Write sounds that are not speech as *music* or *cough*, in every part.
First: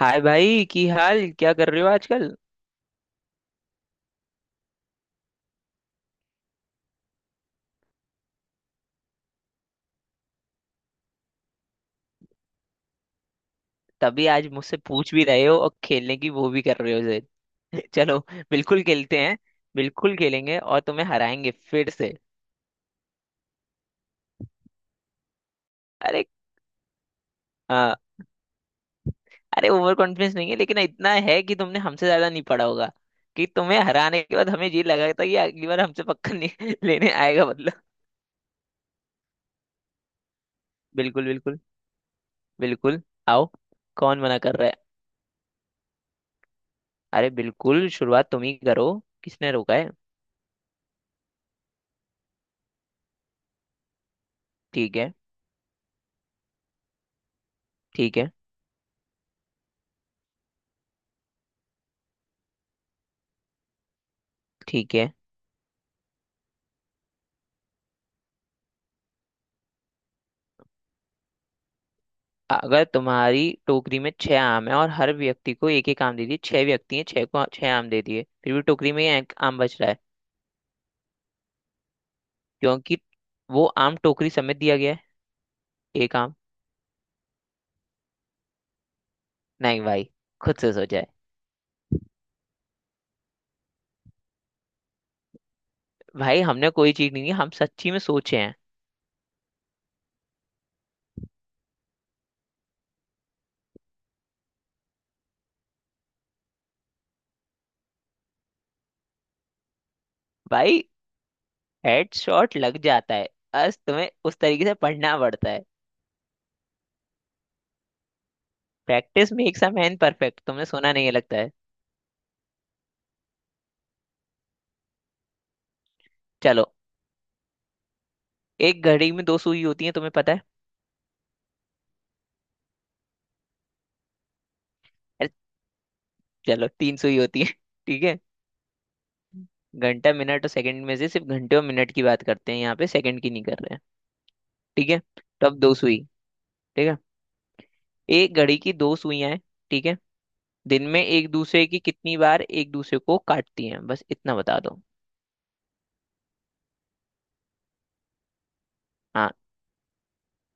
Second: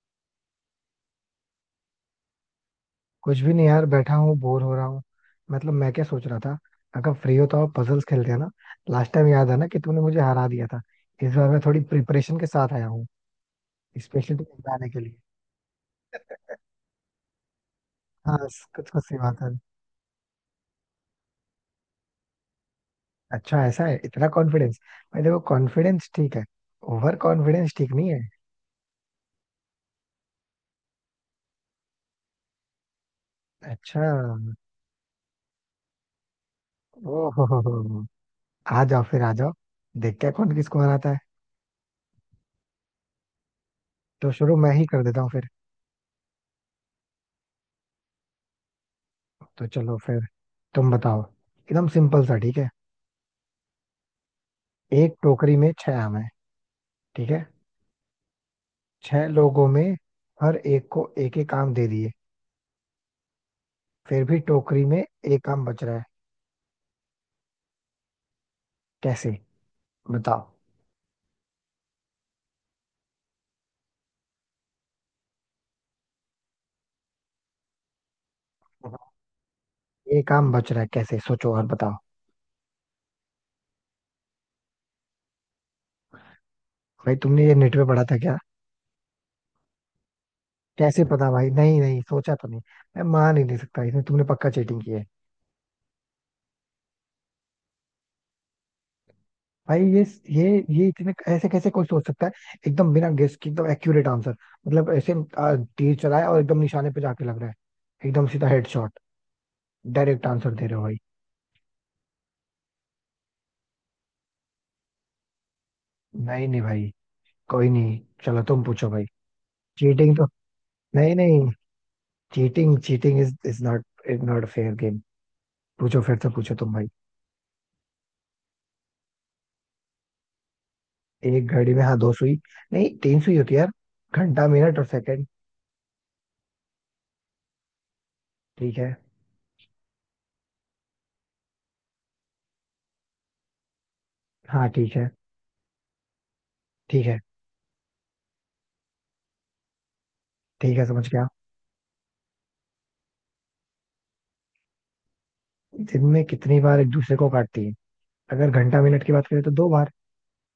हाय भाई, की हाल क्या कर रहे हो आजकल? कुछ भी नहीं यार, बैठा हूँ बोर हो रहा हूँ। मतलब मैं क्या सोच रहा था, अगर फ्री हो तो? आप पजल्स खेलते हैं ना। लास्ट टाइम याद है ना, कि तुमने मुझे हरा दिया था। इस बार मैं थोड़ी प्रिपरेशन के साथ आया हूँ, तभी स्पेशली आज तुम्हें मुझसे हराने के पूछ लिए। भी रहे हो और खेलने की वो भी कर रहे हो जिद। *laughs* चलो, हाँ। बिल्कुल कुछ कुछ सी खेलते हैं। बात है। बिल्कुल खेलेंगे और तुम्हें हराएंगे फिर से। अच्छा, ऐसा है इतना कॉन्फिडेंस? भाई देखो, कॉन्फिडेंस अरे। ठीक है, ओवर कॉन्फिडेंस ठीक आ, नहीं है। अरे, ओवर कॉन्फिडेंस नहीं है, लेकिन इतना है कि तुमने हमसे ज्यादा नहीं पढ़ा होगा। कि तुम्हें अच्छा। हराने के बाद हमें ये लगा था कि अगली बार हमसे पक्का नहीं *laughs* लेने आएगा ओहो बदला। हो, हो। आ जाओ फिर, आ जाओ। देखते हैं कौन किसको हराता है। बिल्कुल बिल्कुल। बिल्कुल। आओ, कौन तो मना कर शुरू रहा मैं है? ही कर देता हूँ फिर। अरे बिल्कुल, शुरुआत तुम ही करो। किसने तो रोका है? चलो फिर, तुम बताओ। एकदम सिंपल सा, ठीक है। ठीक है। एक टोकरी में छह आम है, ठीक है? ठीक है। छह लोगों में हर एक को एक एक काम दे दिए, फिर भी टोकरी ठीक में है। एक काम बच रहा है। कैसे, बताओ? अगर तुम्हारी टोकरी में छह आम है और हर व्यक्ति को एक एक आम दे दिए, छह व्यक्ति हैं, छह को छह आम दे दिए, फिर भी टोकरी में एक आम बच रहा है। एक काम बच रहा है, कैसे? सोचो और बताओ। क्योंकि वो आम टोकरी समेत दिया गया है। एक आम। भाई तुमने ये नेट पे पढ़ा था क्या? नहीं भाई, खुद से सोचा कैसे है। पता भाई, नहीं नहीं सोचा तो नहीं। मैं मान ही नहीं सकता, इसमें तुमने पक्का चीटिंग की है भाई हमने कोई चीज नहीं की, हम सच्ची में सोचे हैं। भाई। ये ये इतने ऐसे कैसे कोई सोच सकता है, एकदम बिना गेस के एकदम एक्यूरेट आंसर। मतलब ऐसे तीर चलाया और एकदम निशाने पे जाके लग रहा है, एकदम सीधा हेडशॉट। डायरेक्ट आंसर दे रहे हो भाई भाई। हेडशॉट लग जाता है, बस तुम्हें उस तरीके से पढ़ना पड़ता है। नहीं नहीं भाई, कोई नहीं, चलो तुम पूछो भाई। Practice makes a man cheating तो, परफेक्ट, तुमने सुना नहीं है नहीं लगता नहीं, है। Cheating cheating is is not, is not fair game. पूछो फिर, तो पूछो चलो। तुम भाई। एक घड़ी में दो सुई होती है, तुम्हें पता है? एक घड़ी में, हाँ, दो सुई? नहीं, तीन सुई होती है यार, घंटा मिनट और सेकंड। अरे, चलो तीन सुई होती है *laughs* ठीक है। ठीक है। घंटा मिनट और सेकंड में से सिर्फ घंटे और मिनट की बात करते हैं, यहाँ पे सेकंड की नहीं कर रहे हैं। हाँ ठीक ठीक है। है। तो अब दो सुई, ठीक है। ठीक है। एक घड़ी की दो सुइयां हैं, ठीक है। ठीक है, दिन में समझ गया। एक दूसरे की कितनी बार एक दूसरे को काटती हैं, बस इतना बता दो। दिन में कितनी बार एक दूसरे को काटती है? अगर घंटा मिनट की बात हाँ। करें तो दो बार।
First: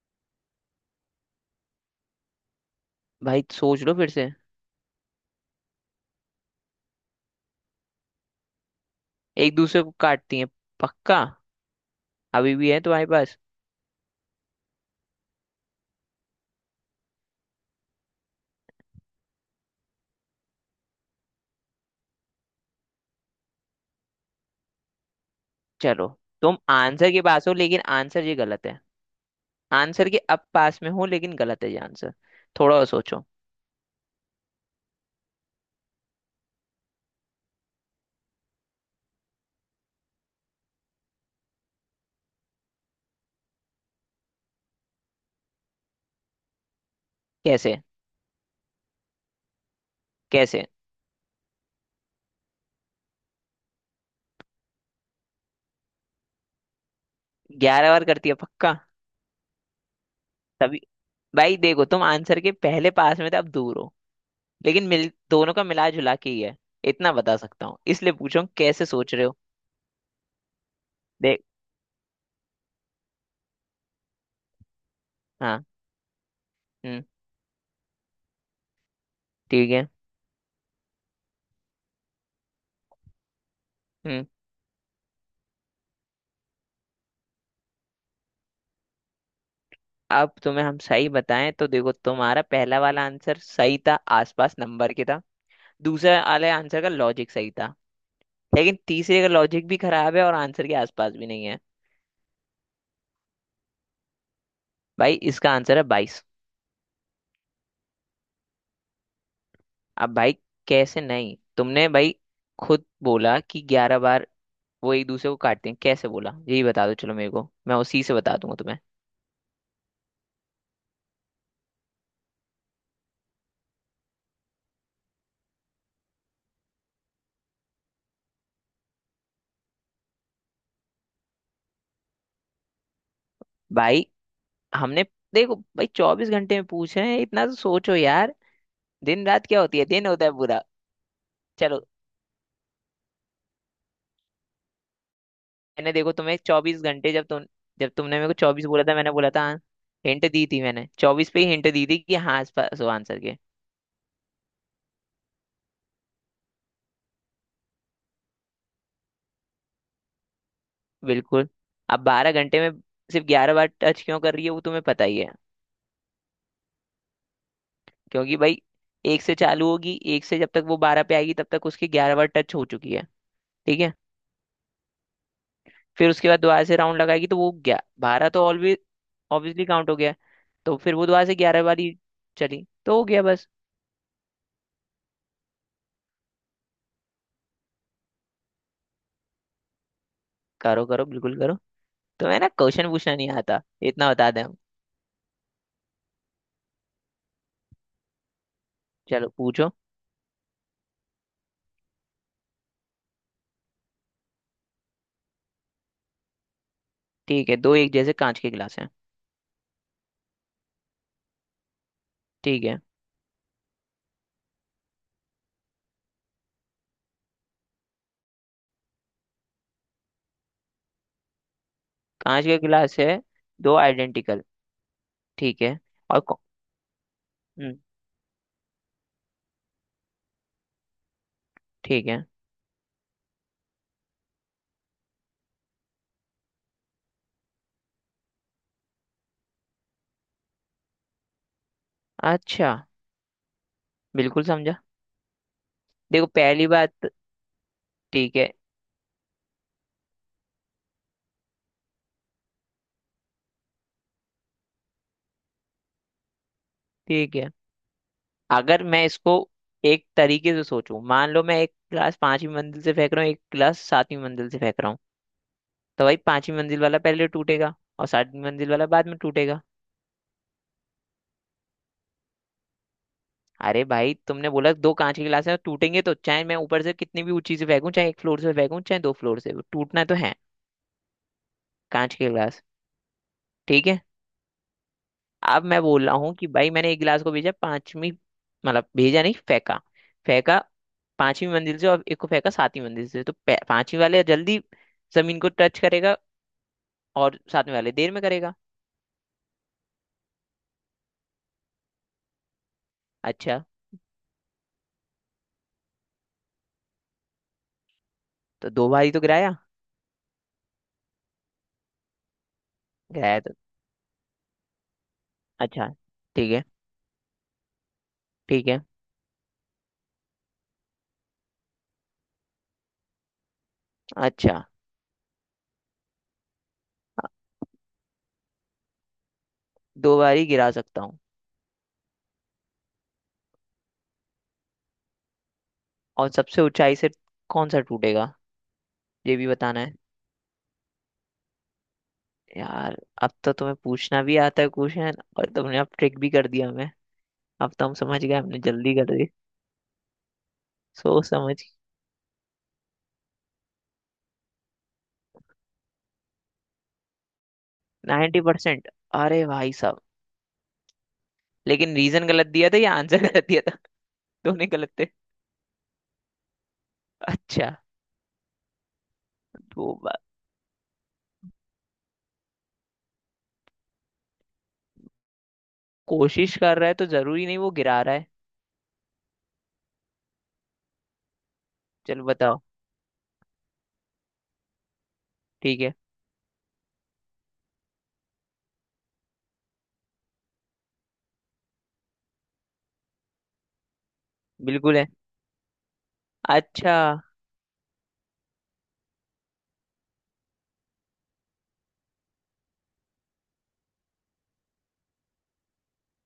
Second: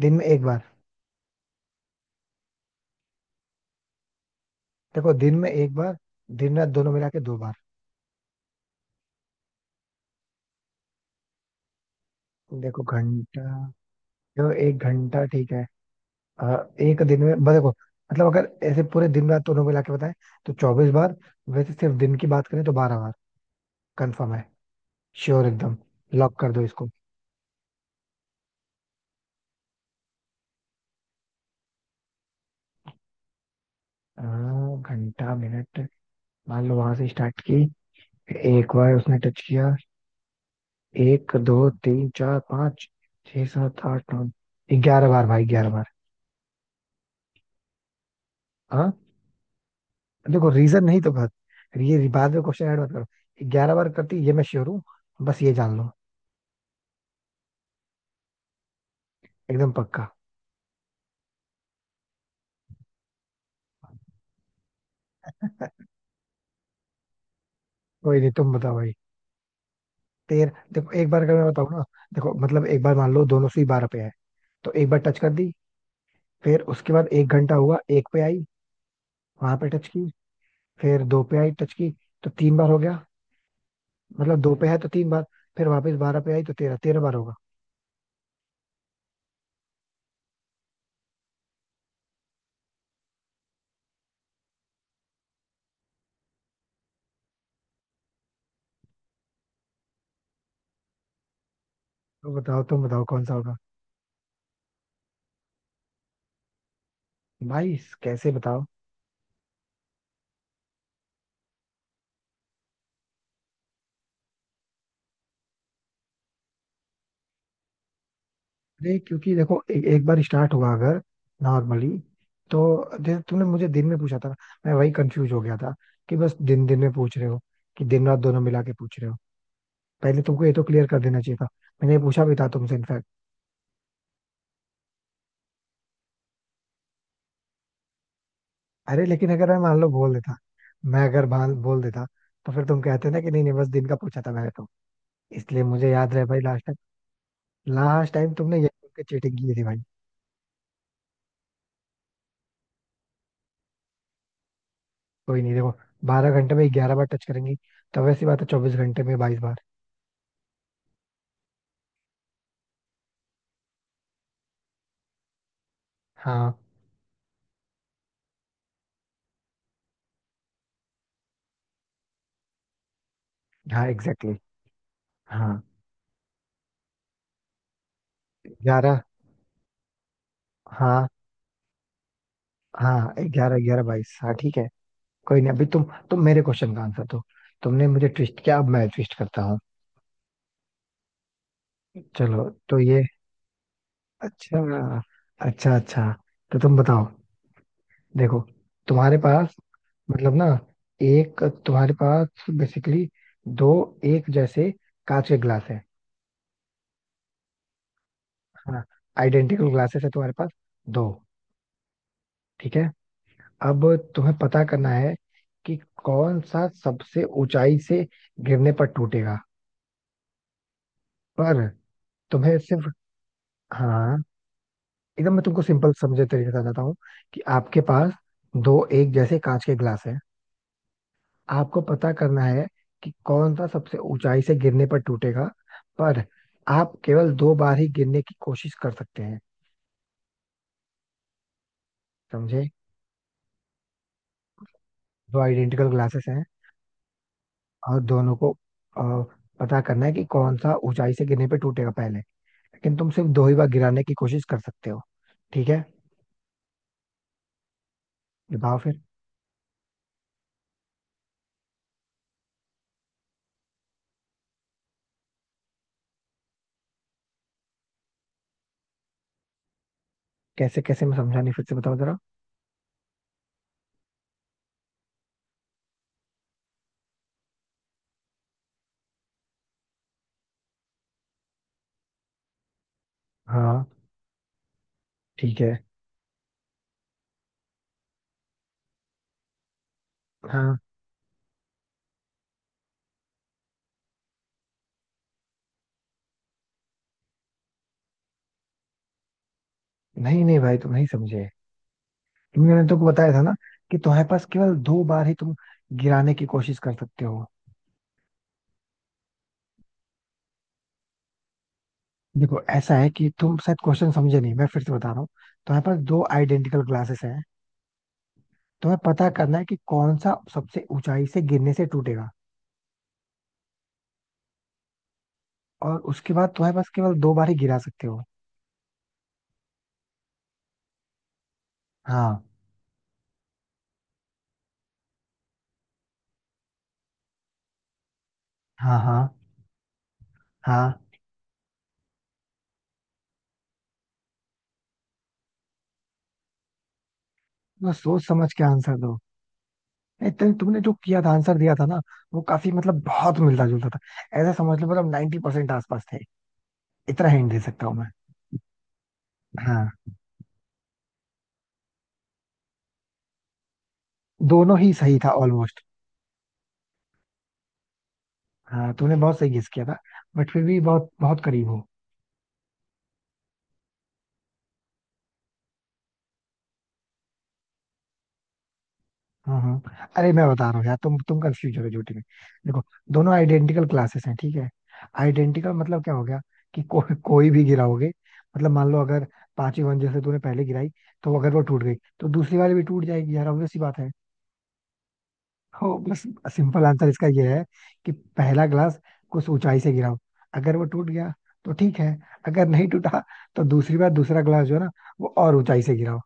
दिन में एक बार। भाई सोच लो फिर से। देखो दिन में एक बार, दिन रात दोनों मिला के दो बार। एक दूसरे को काटती हैं, पक्का? अभी भी है देखो तुम्हारे पास। घंटा, देखो एक घंटा, ठीक है। अ, एक दिन में मतलब देखो, मतलब अगर ऐसे पूरे दिन रात दोनों मिला के बताएं तो 24 बार। वैसे सिर्फ दिन की बात करें तो 12 बार। कंफर्म है, श्योर एकदम, चलो, लॉक कर तुम दो इसको। आंसर के पास हो, लेकिन आंसर ये गलत है। आंसर के अब पास में हो, लेकिन गलत है ये आंसर। थोड़ा और सोचो। अ, घंटा मिनट, मान लो वहां से स्टार्ट की, एक बार उसने टच किया। एक, दो, तीन, चार, पाँच, छह, सात, आठ, नौ, 11 बार भाई, 11 बार। कैसे? हाँ। देखो कैसे रीजन नहीं, तो बस, ये बाद में क्वेश्चन ऐड मत करो। 11 बार करती ये, मैं श्योर हूँ, बस ये जान लो। 11 बार करती है, पक्का? एकदम पक्का। तभी। भाई देखो, तुम आंसर के पहले पास में थे, अब दूर हो। लेकिन मिल दोनों का *laughs* मिला जुला के ही है। इतना बता सकता हूँ, इसलिए कोई नहीं, पूछा हूँ, तुम बताओ। कैसे सोच रहे हो? तेरह, देखो, एक बार अगर देख। मैं बताऊं ना, देखो मतलब एक बार मान लो दोनों सुई बारह पे है, तो एक बार टच कर दी। हाँ। फिर उसके हम्म। बाद एक घंटा हुआ, एक पे आई, वहां पे ठीक टच है। की। फिर दो पे आई, टच की, तो तीन बार हो गया। हम्म। मतलब दो पे है तो तीन बार। फिर वापस बारह पे आई, तो तेरह, तेरह बार होगा। अब तुम्हें हम सही बताएं तो देखो, तुम्हारा पहला वाला आंसर सही था, आसपास नंबर के था। दूसरा वाले आंसर का लॉजिक सही था। लेकिन तीसरे का लॉजिक भी खराब है और आंसर के आसपास भी नहीं है। तो बताओ, तुम बताओ कौन सा होगा। भाई इसका आंसर है 22। भाई, कैसे? बताओ। अब भाई, कैसे नहीं? तुमने भाई खुद बोला कि 11 बार वो एक दूसरे को काटते हैं, कैसे बोला? यही बता दो, चलो मेरे को, मैं उसी से बता दूंगा तुम्हें। अरे क्योंकि देखो एक बार स्टार्ट हुआ अगर, नॉर्मली, तो जैसे तुमने मुझे दिन में पूछा था ना, मैं वही कंफ्यूज हो गया था कि बस दिन दिन में पूछ रहे हो कि दिन रात दोनों मिला के पूछ रहे हो। पहले तुमको ये तो क्लियर कर देना चाहिए था, मैंने ये पूछा भी था तुमसे इनफैक्ट। भाई हमने। देखो भाई, 24 घंटे में पूछे हैं, इतना तो सोचो यार। अरे दिन लेकिन रात अगर मैं क्या होती मान है? लो दिन बोल होता है देता, पूरा। मैं अगर बाल बोल चलो, देता, तो फिर तुम कहते ना कि नहीं नहीं बस दिन का पूछा था मैंने तो। इसलिए मुझे मैंने देखो याद रहे तुम्हें भाई, लास्ट चौबीस टाइम, घंटे जब तुम, जब लास्ट तुमने मेरे को टाइम तुमने 24 ये बोला बोल था, के मैंने बोला चीटिंग था की हाँ। थी भाई। हिंट दी थी, मैंने 24 पे ही हिंट दी थी कि हाँ, इस पास हो आंसर के। कोई नहीं, देखो, 12 घंटे में 11 बार टच करेंगी तो वैसी बात है, 24 घंटे में 22 बार। बिल्कुल। अब 12 घंटे में सिर्फ 11 बार टच क्यों कर रही है, वो तुम्हें पता ही है। हाँ क्योंकि भाई, एक से चालू होगी, एक से जब तक वो 12 पे आएगी तब तक उसकी 11 बार टच हो चुकी है। ठीक हाँ, है। एग्जैक्टली। हाँ। फिर उसके बाद दोबारा से राउंड लगाएगी तो वो ग्या 12 तो ऑलवेज ग्यारह। ऑब्वियसली काउंट हो गया। तो फिर वो हाँ दोबारा से 11 वाली चली तो हो हाँ, गया बस। ग्यारह, ग्यारह बाईस, हाँ ठीक है। कोई नहीं, अभी तुम मेरे क्वेश्चन का आंसर दो। तुमने मुझे ट्विस्ट किया, अब मैं ट्विस्ट करता हूँ। करो करो, बिल्कुल करो। तो है चलो ना, तो क्वेश्चन ये। पूछना नहीं आता, इतना बता दें हम। अच्छा, अच्छा अच्छा, तो तुम बताओ। देखो तुम्हारे चलो पास, पूछो। मतलब ना, एक तुम्हारे पास बेसिकली, दो एक जैसे कांच के ग्लास है। ठीक है। दो एक जैसे कांच के गिलास हाँ। हैं, आइडेंटिकल ग्लासेस है तुम्हारे पास, दो। ठीक ठीक है। है, अब तुम्हें पता करना है कि कौन सा सबसे ऊंचाई से गिरने पर टूटेगा, पर कांच तुम्हें के सिर्फ, गिलास है, दो हाँ, आइडेंटिकल। एकदम मैं ठीक तुमको है। सिंपल और समझे तरीके से बताता हूँ कि हम्म, आपके पास दो एक जैसे कांच के ग्लास है। आपको ठीक पता है। करना है कि कौन सा सबसे ऊंचाई से गिरने पर टूटेगा, पर आप केवल दो बार ही गिरने की कोशिश कर सकते हैं। समझे? अच्छा, बिल्कुल समझा। दो आइडेंटिकल ग्लासेस देखो हैं, पहली बात। और ठीक दोनों को है। अ, पता करना है कि कौन सा ऊंचाई से गिरने पर टूटेगा पहले, लेकिन तुम सिर्फ दो ही बार गिराने की कोशिश कर सकते हो। ठीक है, ठीक है। बताओ अगर फिर। मैं इसको एक तरीके से सोचूं, मान लो मैं एक गिलास पांचवी मंजिल से फेंक रहा हूँ, एक गिलास सातवीं मंजिल से फेंक रहा हूँ। तो भाई पांचवी मंजिल वाला पहले टूटेगा और सातवीं मंजिल वाला बाद में टूटेगा। कैसे कैसे, मैं समझा नहीं, फिर से बताओ जरा। अरे भाई, तुमने बोला दो कांच के गिलास हैं, टूटेंगे तो, चाहे मैं ऊपर से कितनी भी ऊंची से फेंकूं, चाहे एक फ्लोर से फेंकूं चाहे दो फ्लोर से, वो टूटना तो है। कांच के गिलास। हाँ ठीक है। ठीक अब है। मैं बोल रहा हूँ कि भाई, मैंने एक गिलास को भेजा पांचवी, मतलब भेजा नहीं फेंका, फेंका हाँ। पांचवी मंजिल से, और एक को फेंका सातवीं मंजिल से। तो पांचवी वाले जल्दी जमीन को टच करेगा, और साथ में वाले देर में करेगा। नहीं नहीं भाई तुम नहीं समझे, तुमने मैंने तुमको बताया था ना अच्छा। कि तुम्हारे पास केवल दो बार ही तुम गिराने की कोशिश कर सकते हो। तो दो बारी तो गिराया। देखो ऐसा है कि गिराया तो। तुम शायद क्वेश्चन समझे नहीं, मैं फिर से बता रहा हूँ। तुम्हारे अच्छा। पास दो ठीक है। आइडेंटिकल ग्लासेस हैं, ठीक है। तुम्हें पता करना है कि कौन सा सबसे ऊंचाई से गिरने से टूटेगा, अच्छा। और उसके बाद तुम्हारे पास केवल अ, दो बार ही गिरा सकते हो। दो बारी गिरा सकता हूँ, हाँ और सबसे ऊंचाई से कौन सा टूटेगा, हाँ हाँ ये भी बताना है। हाँ। यार, अब तो तुम्हें पूछना भी आता है क्वेश्चन, और तुमने अब ट्रिक भी कर दिया हमें। अब तो हम बस समझ सोच गए, समझ हमने के जल्दी आंसर कर दो। दी। नहीं, तुमने जो किया सोच था समझ। आंसर दिया था ना, वो काफी मतलब बहुत मिलता जुलता था। ऐसा समझ लो मतलब 90% परसेंट आसपास थे, इतना हिंट दे सकता हूँ मैं। 90%? अरे भाई हाँ। साहब। लेकिन रीजन गलत दिया था या आंसर गलत दिया था, दोनों दोनों गलत ही थे? सही था ऑलमोस्ट। अच्छा। हाँ, तुमने बहुत सही गेस किया दो था, बार बट फिर भी बहुत बहुत करीब हो। कोशिश कर रहा है तो जरूरी नहीं वो गिरा रहा है। हाँ हाँ, अरे मैं बता रहा हूँ यार, तुम कंफ्यूज हो गए झूठे में। चलो बताओ। देखो, दोनों आइडेंटिकल क्लासेस हैं, ठीक है? आइडेंटिकल ठीक है। मतलब क्या हो गया कि कोई भी गिराओगे, मतलब मान लो अगर पांचवी मंजिल से तूने पहले गिराई, तो अगर वो टूट गई तो दूसरी वाली भी टूट जाएगी यार, obvious सी बात है। बिल्कुल है। हो बस। सिंपल अच्छा। आंसर इसका ये है कि पहला ग्लास कुछ ऊंचाई से गिराओ, अगर वो टूट गया तो ठीक है। अगर नहीं टूटा तो दूसरी बार दूसरा ग्लास जो है ना, वो और ऊंचाई से गिराओ।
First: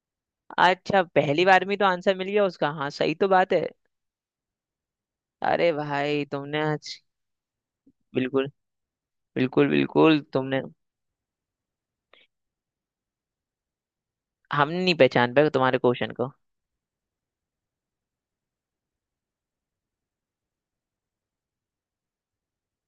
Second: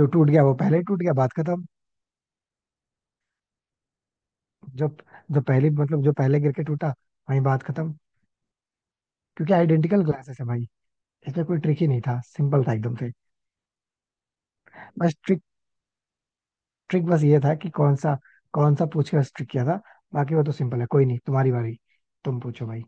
जो टूट गया वो पहले ही अच्छा, टूट गया, बात पहली खत्म। बार में तो आंसर मिल गया उसका, हाँ सही तो बात है। जो, जो पहली अरे मतलब जो भाई पहले गिर तुमने के टूटा, आज, वही, बात खत्म। बिल्कुल। क्योंकि बिल्कुल आइडेंटिकल बिल्कुल ग्लासेस है भाई, तुमने। इसमें कोई ट्रिक ही नहीं था, सिंपल था एकदम से। हम नहीं बस पहचान ट्रिक, पाए तुम्हारे क्वेश्चन को। ट्रिक बस ये था कि कौन सा, कौन सा पूछ के बस ट्रिक किया था। बाकी वो तो सिंपल है। कोई नहीं, तुम्हारी बारी, तुम पूछो भाई।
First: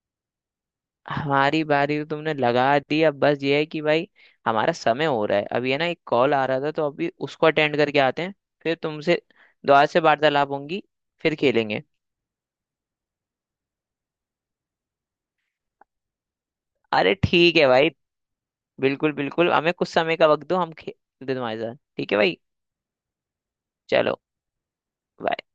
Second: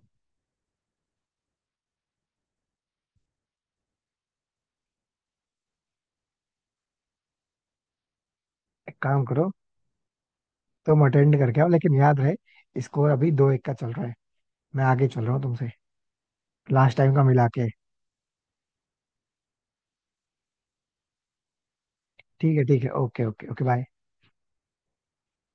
हमारी बारी तो तुमने लगा दी, अब बस ये है कि भाई, हमारा समय हो रहा है अभी, है ना? एक कॉल आ रहा था तो अभी उसको अटेंड करके आते हैं, फिर एक तुमसे काम करो, दोबारा से वार्तालाप होंगी, तुम फिर अटेंड करके आओ, खेलेंगे। लेकिन याद रहे स्कोर अभी 2-1 का चल रहा है, मैं आगे चल रहा हूँ तुमसे, लास्ट अरे टाइम का मिला ठीक है के। भाई। बिल्कुल बिल्कुल, हमें कुछ समय का वक्त दो, हम खेलते हैं तुम्हारे साथ, ठीक है भाई। ठीक है ठीक है, ओके ओके ओके, बाय। चलो। bye।